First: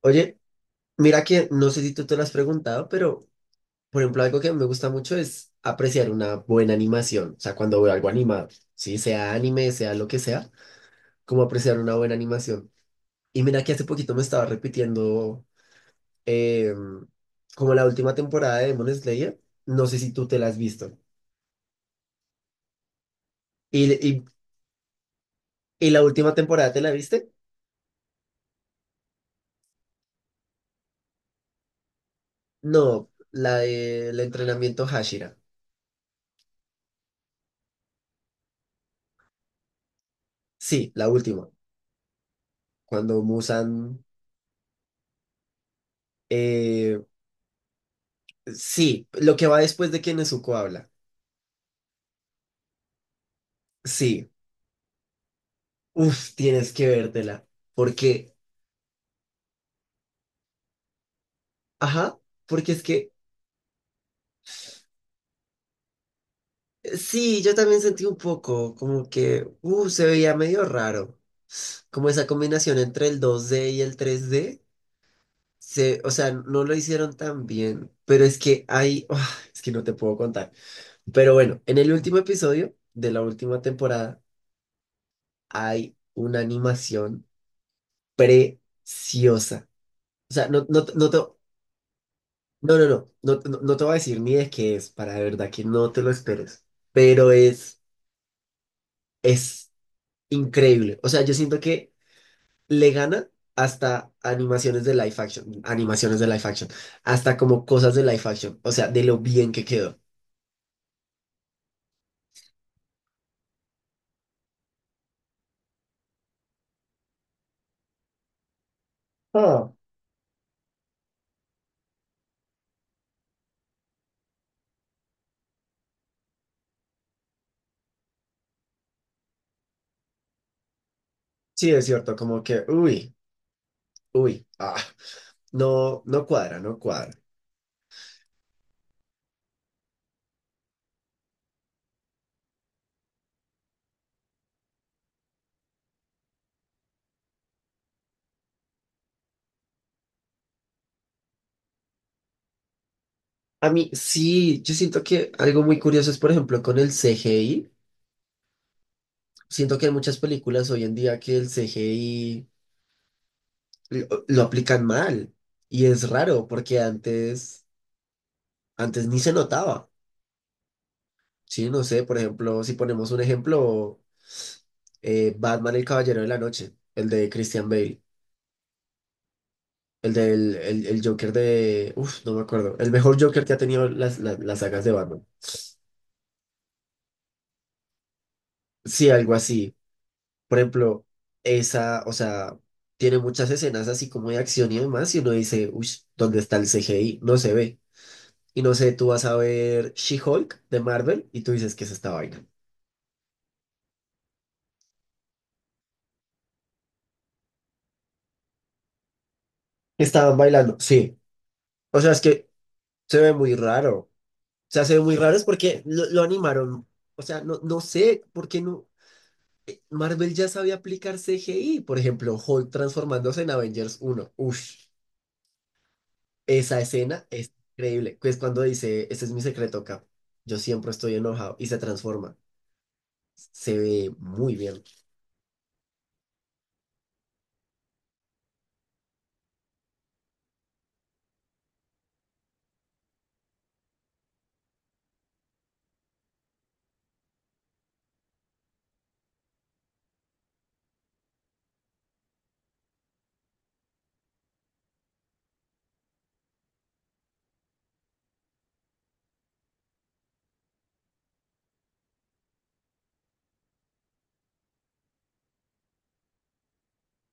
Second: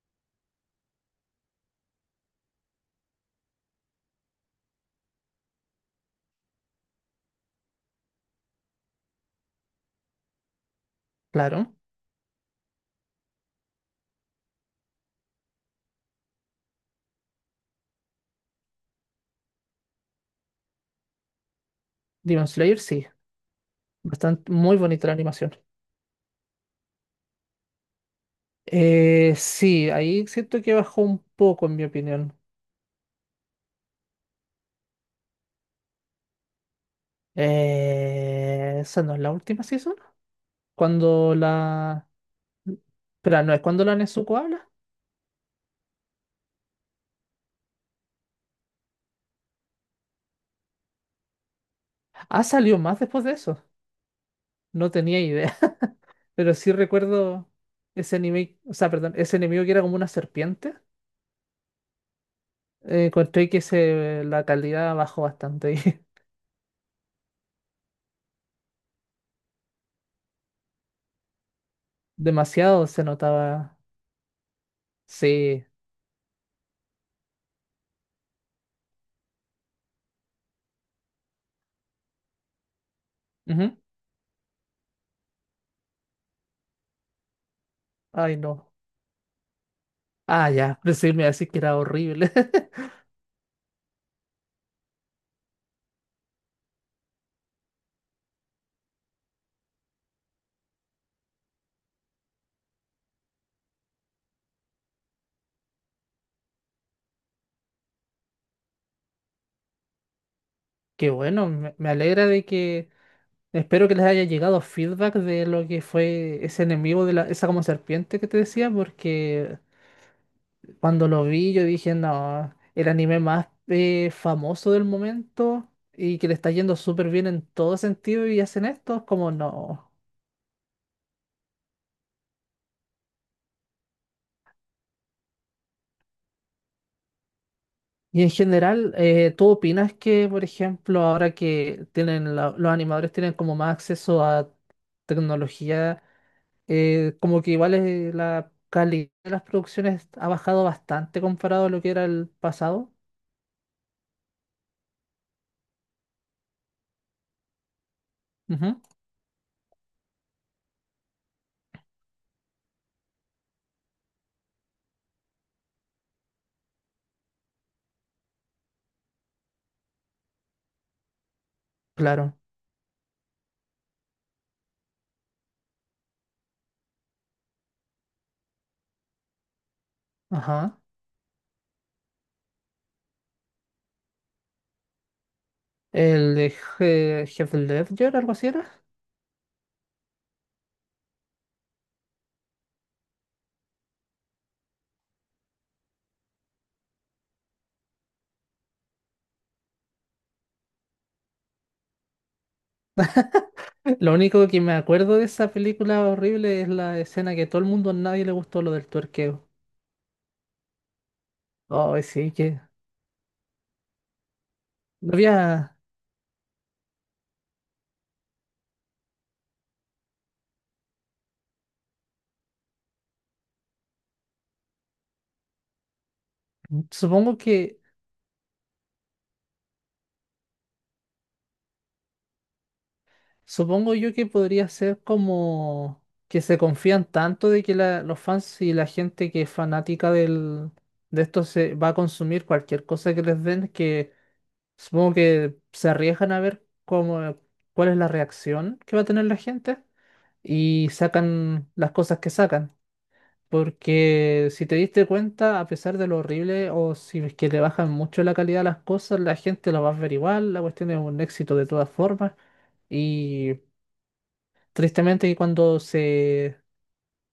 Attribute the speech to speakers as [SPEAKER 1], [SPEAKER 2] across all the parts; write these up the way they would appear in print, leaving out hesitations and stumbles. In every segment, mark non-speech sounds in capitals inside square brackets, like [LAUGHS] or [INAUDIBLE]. [SPEAKER 1] Oye, mira que no sé si tú te lo has preguntado, pero por ejemplo, algo que me gusta mucho es apreciar una buena animación. O sea, cuando veo algo animado, sí, sea anime, sea lo que sea, como
[SPEAKER 2] Claro,
[SPEAKER 1] apreciar una buena animación. Y mira que hace poquito me estaba repitiendo eh, como la última temporada de Demon Slayer. No sé si tú te la has visto.
[SPEAKER 2] Demon Slayer sí,
[SPEAKER 1] ¿Y, y,
[SPEAKER 2] bastante muy bonita la animación.
[SPEAKER 1] y la última temporada te la viste?
[SPEAKER 2] Sí, ahí siento que bajó un poco en mi opinión.
[SPEAKER 1] No, la del entrenamiento Hashira.
[SPEAKER 2] Esa no es la última season.
[SPEAKER 1] Sí, la
[SPEAKER 2] Cuando
[SPEAKER 1] última.
[SPEAKER 2] la...
[SPEAKER 1] Cuando
[SPEAKER 2] Pero no es cuando la
[SPEAKER 1] Musan.
[SPEAKER 2] Nezuko habla.
[SPEAKER 1] eh, Sí, lo que va después de que Nezuko habla.
[SPEAKER 2] Ah, salió más después de eso.
[SPEAKER 1] Sí,
[SPEAKER 2] No tenía idea. [LAUGHS]
[SPEAKER 1] uf,
[SPEAKER 2] Pero sí
[SPEAKER 1] tienes que vértela.
[SPEAKER 2] recuerdo ese
[SPEAKER 1] Porque,
[SPEAKER 2] anime, o sea, perdón, ese enemigo que era como una serpiente.
[SPEAKER 1] ajá, porque es que,
[SPEAKER 2] Encontré que la calidad bajó bastante.
[SPEAKER 1] sí, yo también sentí un poco como que, se veía medio raro. Como
[SPEAKER 2] [LAUGHS]
[SPEAKER 1] esa combinación
[SPEAKER 2] Demasiado se
[SPEAKER 1] entre el dos d
[SPEAKER 2] notaba.
[SPEAKER 1] y el tres d.
[SPEAKER 2] Sí.
[SPEAKER 1] Se, o sea, no lo hicieron tan bien. Pero es que hay, ah, es que no te puedo contar. Pero bueno, en el último episodio de la última
[SPEAKER 2] Ujú.
[SPEAKER 1] temporada hay una animación
[SPEAKER 2] Ay, no.
[SPEAKER 1] preciosa. O sea,
[SPEAKER 2] Ah, ya, decirme así que era horrible. [LAUGHS]
[SPEAKER 1] No, no, no, no, no, no te voy a decir ni de qué es, para de verdad que no te lo esperes, pero es increíble. O sea, yo siento que le gana hasta animaciones de live action, animaciones de live action, hasta como cosas de live action, o sea, de lo bien que quedó.
[SPEAKER 2] Qué bueno, me alegra de que. Espero que les haya llegado feedback de lo que fue ese enemigo de esa como serpiente que te decía, porque
[SPEAKER 1] Ah.
[SPEAKER 2] cuando lo vi yo dije, no, el anime más famoso del momento y que le está yendo súper bien en todo sentido y hacen esto, como no.
[SPEAKER 1] Sí, es cierto, como que, uy, ah, no, no cuadra, no cuadra.
[SPEAKER 2] Y en general, ¿tú opinas que, por ejemplo, ahora que tienen los animadores tienen como más acceso a tecnología? Como que igual es la calidad de las producciones ha bajado bastante comparado a lo que era el pasado.
[SPEAKER 1] A mí sí, yo siento que algo muy curioso es, por ejemplo, con el CGI.
[SPEAKER 2] Ujú.
[SPEAKER 1] Siento que hay muchas películas hoy en día que el CGI lo aplican mal. Y es raro porque antes, antes ni se notaba. Sí, no sé, por
[SPEAKER 2] Claro.
[SPEAKER 1] ejemplo, si ponemos un ejemplo, Batman el Caballero de la Noche, el de Christian Bale, el
[SPEAKER 2] Ajá.
[SPEAKER 1] el Joker de... Uf, no me acuerdo. El mejor Joker que ha tenido las sagas de Batman.
[SPEAKER 2] El de Heath Ledger, algo así era.
[SPEAKER 1] Sí, algo así. Por ejemplo, esa, o sea, tiene muchas escenas así como de acción y demás, y uno dice, uy, ¿dónde está el CGI? No se ve. Y no sé, tú vas a ver She-Hulk de Marvel y tú dices, que es esta vaina?
[SPEAKER 2] [LAUGHS] Lo único que me acuerdo de esa película horrible es la escena que todo el mundo, a nadie le gustó lo del tuerqueo.
[SPEAKER 1] Estaban bailando, sí. O
[SPEAKER 2] Oh,
[SPEAKER 1] sea, es
[SPEAKER 2] sí,
[SPEAKER 1] que
[SPEAKER 2] que
[SPEAKER 1] se ve muy raro. O sea, se ve
[SPEAKER 2] no
[SPEAKER 1] muy raro es
[SPEAKER 2] había.
[SPEAKER 1] porque lo animaron. O sea, no, no sé por qué no. Marvel ya sabía aplicar CGI. Por ejemplo, Hulk transformándose en Avengers uno. Uff, esa escena
[SPEAKER 2] Supongo
[SPEAKER 1] es
[SPEAKER 2] que.
[SPEAKER 1] increíble. Que Es cuando dice, este es mi secreto, Cap. Yo siempre estoy enojado y se transforma. Se
[SPEAKER 2] Supongo
[SPEAKER 1] ve
[SPEAKER 2] yo que
[SPEAKER 1] muy
[SPEAKER 2] podría
[SPEAKER 1] bien.
[SPEAKER 2] ser como que se confían tanto de que los fans y la gente que es fanática de esto se va a consumir cualquier cosa que les den, que supongo que se arriesgan a ver cómo, cuál es la reacción que va a tener la gente y sacan las cosas que sacan. Porque si te diste cuenta, a pesar de lo horrible o si es que le bajan mucho la calidad a las cosas, la gente lo va a ver igual, la cuestión es un éxito de todas formas. Y tristemente que cuando se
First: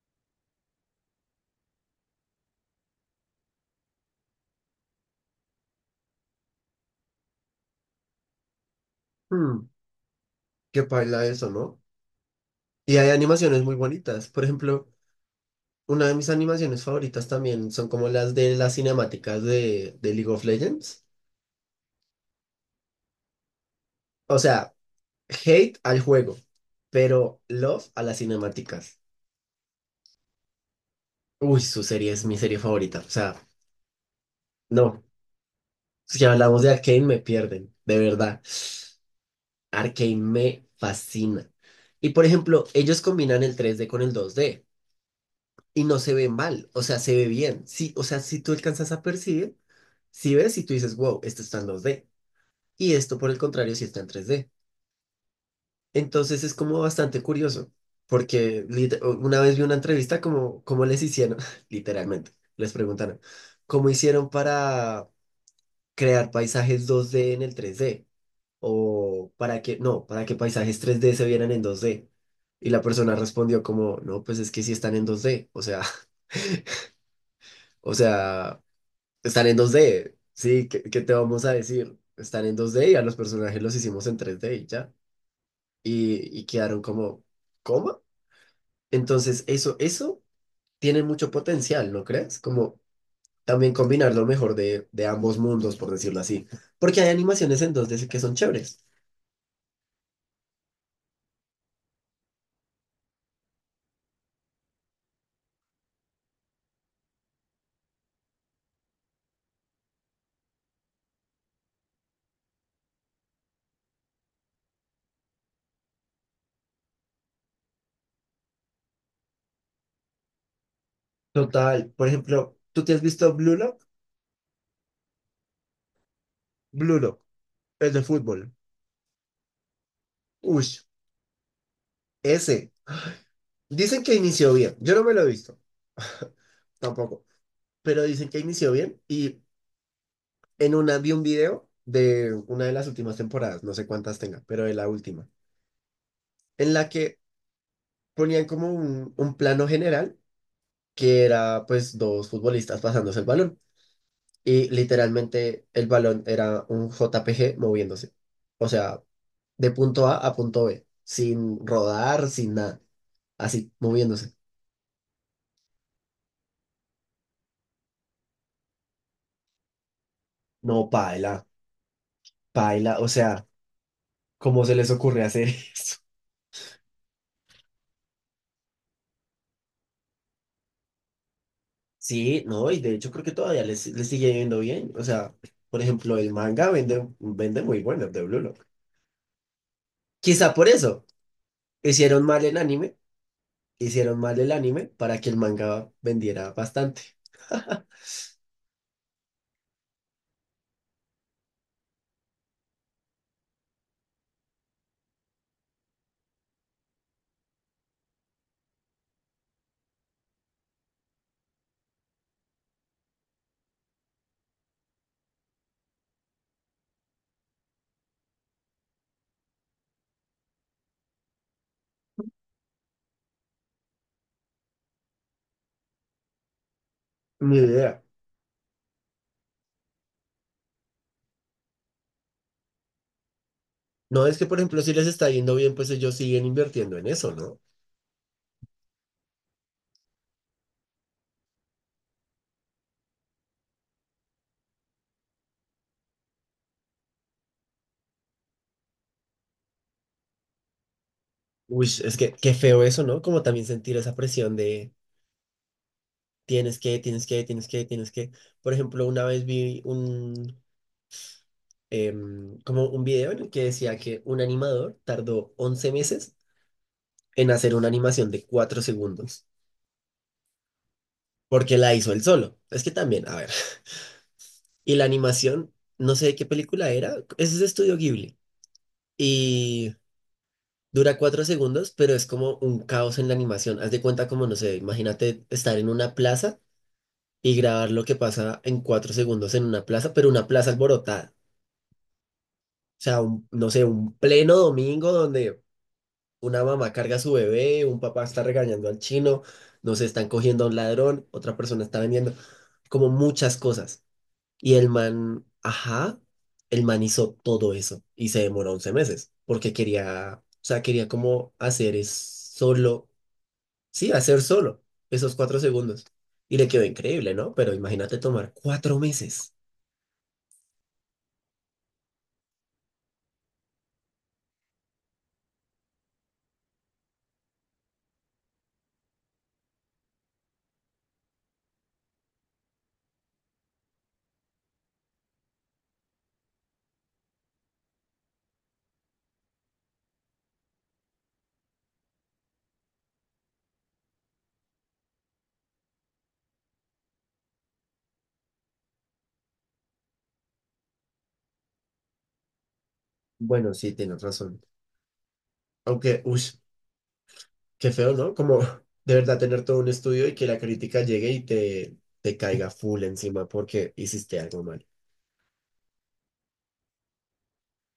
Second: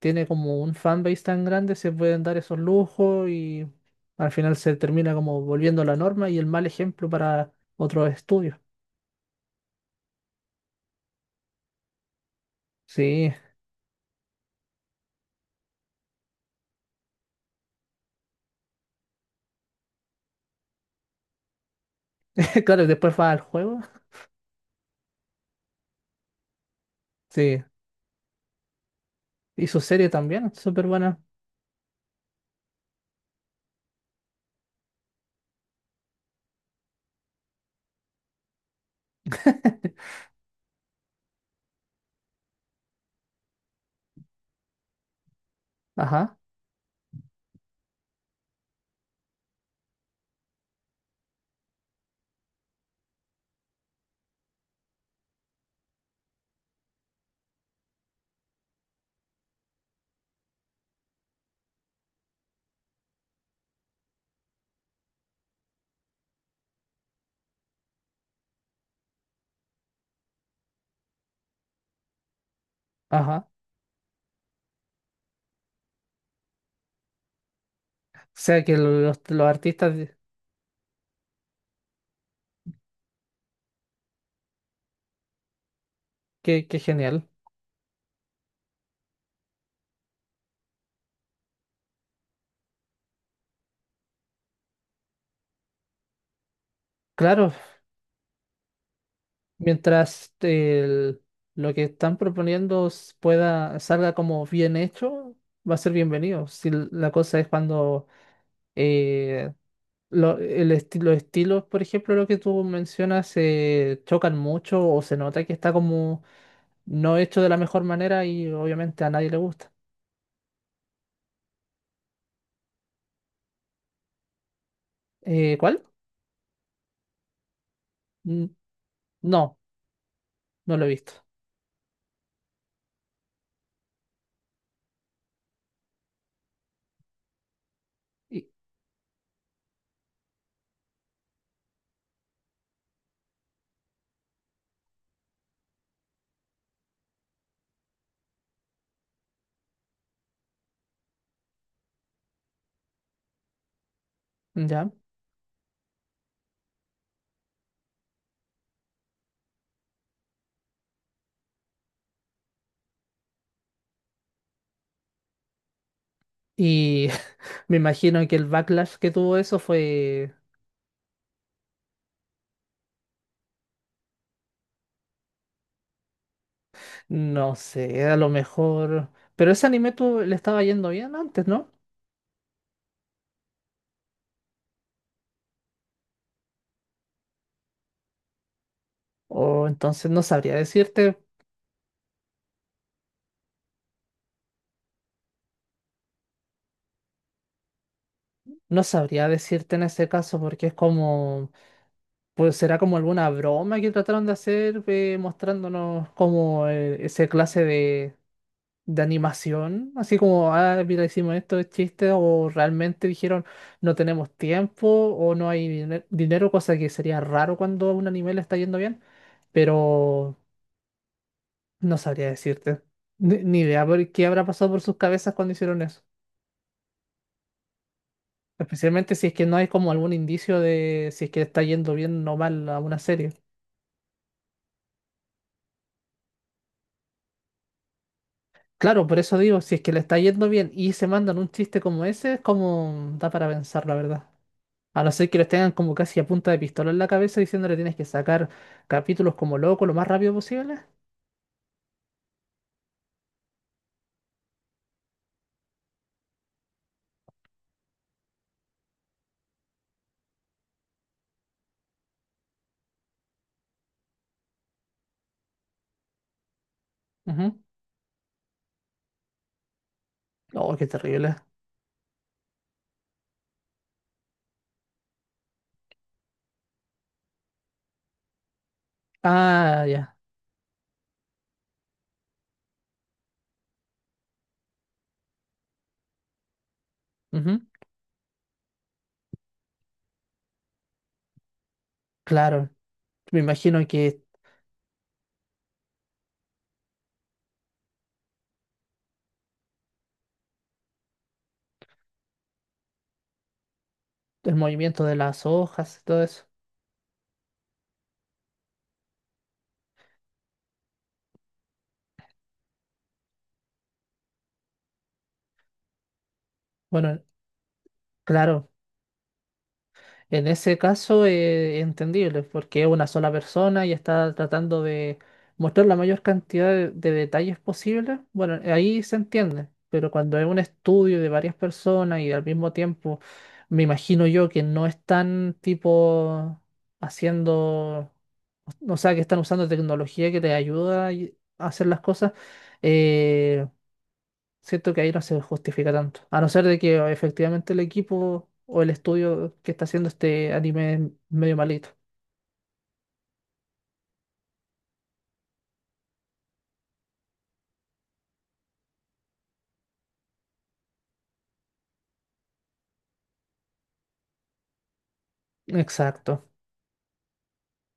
[SPEAKER 2] tiene como un fanbase tan grande se pueden dar esos lujos y al final se termina como volviendo la norma y el mal ejemplo para otros estudios.
[SPEAKER 1] Hmm, qué paila eso, ¿no? Y hay
[SPEAKER 2] Sí,
[SPEAKER 1] animaciones muy bonitas. Por ejemplo, una de mis animaciones favoritas también son como las de las cinemáticas de League of Legends.
[SPEAKER 2] [LAUGHS] claro, y después va al juego.
[SPEAKER 1] O sea, hate al juego, pero
[SPEAKER 2] Sí,
[SPEAKER 1] love a las cinemáticas.
[SPEAKER 2] y su serie también, súper buena.
[SPEAKER 1] Uy, su serie es mi serie favorita. O sea, no. Si hablamos de Arcane, me pierden, de verdad. Arcane
[SPEAKER 2] [LAUGHS]
[SPEAKER 1] me fascina. Y por ejemplo, ellos combinan el tres d con el dos d y no se ve
[SPEAKER 2] Ajá,
[SPEAKER 1] mal, o sea, se ve bien. Sí, o sea, si tú alcanzas a percibir, si ves y tú dices, wow, esto está en dos d. Y esto, por el contrario, sí está en tres d. Entonces es como bastante curioso, porque una vez vi una entrevista como cómo les hicieron, [LAUGHS] literalmente, les preguntaron, ¿cómo hicieron para crear paisajes dos d en el tres d? O para que, no, para que paisajes tres d se vieran en dos d. Y la persona
[SPEAKER 2] ajá.
[SPEAKER 1] respondió como, no, pues es que sí están en dos d, o sea, [LAUGHS] o
[SPEAKER 2] O
[SPEAKER 1] sea,
[SPEAKER 2] sea que los
[SPEAKER 1] están en dos
[SPEAKER 2] artistas,
[SPEAKER 1] d, sí, ¿qué, qué te vamos a decir? Están en dos d y a los personajes los hicimos en tres d y ya. Y
[SPEAKER 2] qué, qué
[SPEAKER 1] quedaron como,
[SPEAKER 2] genial.
[SPEAKER 1] ¿cómo? Entonces, eso tiene mucho potencial, ¿no crees? Como también combinar lo mejor de ambos mundos, por decirlo así. Porque hay
[SPEAKER 2] Claro,
[SPEAKER 1] animaciones en dos d que son chéveres.
[SPEAKER 2] mientras lo que están proponiendo pueda, salga como bien hecho, va a ser bienvenido. Si la cosa es cuando eh, los estilos, por ejemplo, lo que tú mencionas, se chocan mucho o se nota que está como no hecho de la mejor manera y obviamente a nadie le gusta.
[SPEAKER 1] Total, por ejemplo, ¿tú te has visto Blue Lock?
[SPEAKER 2] ¿Cuál?
[SPEAKER 1] Blue Lock, el de
[SPEAKER 2] Mm,
[SPEAKER 1] fútbol.
[SPEAKER 2] no, no
[SPEAKER 1] Ush,
[SPEAKER 2] lo he visto.
[SPEAKER 1] ese. Dicen que inició bien. Yo no me lo he visto. [LAUGHS] Tampoco. Pero dicen que
[SPEAKER 2] Y,
[SPEAKER 1] inició bien y en una vi un video de una de las últimas temporadas, no sé cuántas tenga, pero de la última, en la que ponían como un plano general que era pues dos futbolistas pasándose el balón. Y
[SPEAKER 2] ya.
[SPEAKER 1] literalmente el balón era un JPG moviéndose. O sea, de punto A a punto B, sin rodar, sin nada, así moviéndose.
[SPEAKER 2] Y [LAUGHS] me imagino que el backlash que tuvo eso fue,
[SPEAKER 1] No, paila, paila, o sea, ¿cómo se les ocurre hacer? [LAUGHS]
[SPEAKER 2] no sé, a lo mejor... Pero ese anime tú le estaba yendo bien antes, ¿no?
[SPEAKER 1] Sí, no, y de hecho creo que todavía les sigue yendo bien. O sea, por ejemplo, el manga vende, vende muy bueno de Blue Lock.
[SPEAKER 2] O entonces no
[SPEAKER 1] Quizá
[SPEAKER 2] sabría
[SPEAKER 1] por eso
[SPEAKER 2] decirte,
[SPEAKER 1] hicieron mal el anime, hicieron mal el anime para que el manga vendiera bastante. [LAUGHS]
[SPEAKER 2] no sabría decirte en ese caso porque es como... Pues será como alguna broma que trataron de hacer mostrándonos como esa clase de animación, así como, ah, mira, hicimos esto, es chiste, o realmente dijeron no tenemos tiempo o no hay dinero, cosa que sería raro cuando a un anime le está yendo bien, pero no sabría decirte. Ni idea por qué habrá pasado por sus cabezas cuando hicieron eso.
[SPEAKER 1] Ni idea.
[SPEAKER 2] Especialmente si es que no hay como algún indicio de si es que está yendo bien o mal a una serie.
[SPEAKER 1] No, es que, por ejemplo, si les está yendo bien, pues ellos siguen invirtiendo en eso, ¿no?
[SPEAKER 2] Claro, por eso digo, si es que le está yendo bien y se mandan un chiste como ese, es como da para pensar, la verdad. A no ser que los tengan como casi a punta de pistola en la cabeza diciéndole tienes que sacar capítulos como loco lo más rápido posible.
[SPEAKER 1] Uy, es que qué feo eso, ¿no? Como también sentir esa presión de tienes que, tienes que, tienes que, tienes que. Por ejemplo, una vez vi como un video en el que decía que un animador tardó 11 meses en
[SPEAKER 2] Ujú.
[SPEAKER 1] hacer una animación de 4 segundos,
[SPEAKER 2] Oh, qué terrible.
[SPEAKER 1] porque la hizo él solo. Es que también, a ver. [LAUGHS] Y la animación, no sé de qué película era, es de Estudio Ghibli.
[SPEAKER 2] Ah,
[SPEAKER 1] Y
[SPEAKER 2] ya.
[SPEAKER 1] dura 4 segundos, pero es como un caos en la animación. Haz de cuenta como, no sé, imagínate estar en una plaza y
[SPEAKER 2] Ujú.
[SPEAKER 1] grabar lo que pasa en 4 segundos en una plaza, pero una plaza alborotada.
[SPEAKER 2] Claro.
[SPEAKER 1] O sea,
[SPEAKER 2] Me
[SPEAKER 1] no sé,
[SPEAKER 2] imagino
[SPEAKER 1] un
[SPEAKER 2] que
[SPEAKER 1] pleno domingo donde una mamá carga a su bebé, un papá está regañando al chino, no sé, están cogiendo a un ladrón, otra persona está vendiendo, como muchas cosas.
[SPEAKER 2] el
[SPEAKER 1] Y el
[SPEAKER 2] movimiento de
[SPEAKER 1] man,
[SPEAKER 2] las hojas y
[SPEAKER 1] ajá,
[SPEAKER 2] todo eso.
[SPEAKER 1] el man hizo todo eso y se demoró 11 meses porque quería, o sea, quería como hacer es solo. Sí, hacer solo esos 4 segundos. Y le quedó
[SPEAKER 2] Bueno,
[SPEAKER 1] increíble, ¿no? Pero imagínate tomar
[SPEAKER 2] claro.
[SPEAKER 1] 4 meses.
[SPEAKER 2] En ese caso, entendible, porque es una sola persona y está tratando de mostrar la mayor cantidad de detalles posible. Bueno, ahí se entiende, pero cuando es un estudio de varias personas y al mismo tiempo, me imagino yo que no están tipo haciendo, o sea, que están usando tecnología que les ayuda a hacer las cosas, eh, siento que ahí no se justifica tanto. A no ser de que o, efectivamente el equipo o el estudio que está haciendo este anime es medio malito.
[SPEAKER 1] Bueno, sí, tienes razón. Aunque, uy, qué feo, ¿no? Como [LAUGHS] de verdad tener todo un estudio y que la crítica llegue y te caiga full encima porque hiciste algo mal.
[SPEAKER 2] Exacto.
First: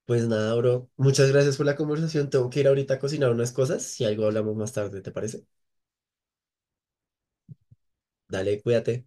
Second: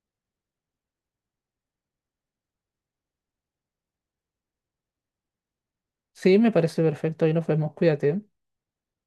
[SPEAKER 1] Pues nada, bro. Muchas gracias por la conversación. Tengo que ir ahorita a cocinar unas cosas. Si algo hablamos más tarde, ¿te parece?
[SPEAKER 2] Sí, me parece perfecto. Ahí nos vemos. Cuídate.
[SPEAKER 1] Dale, cuídate.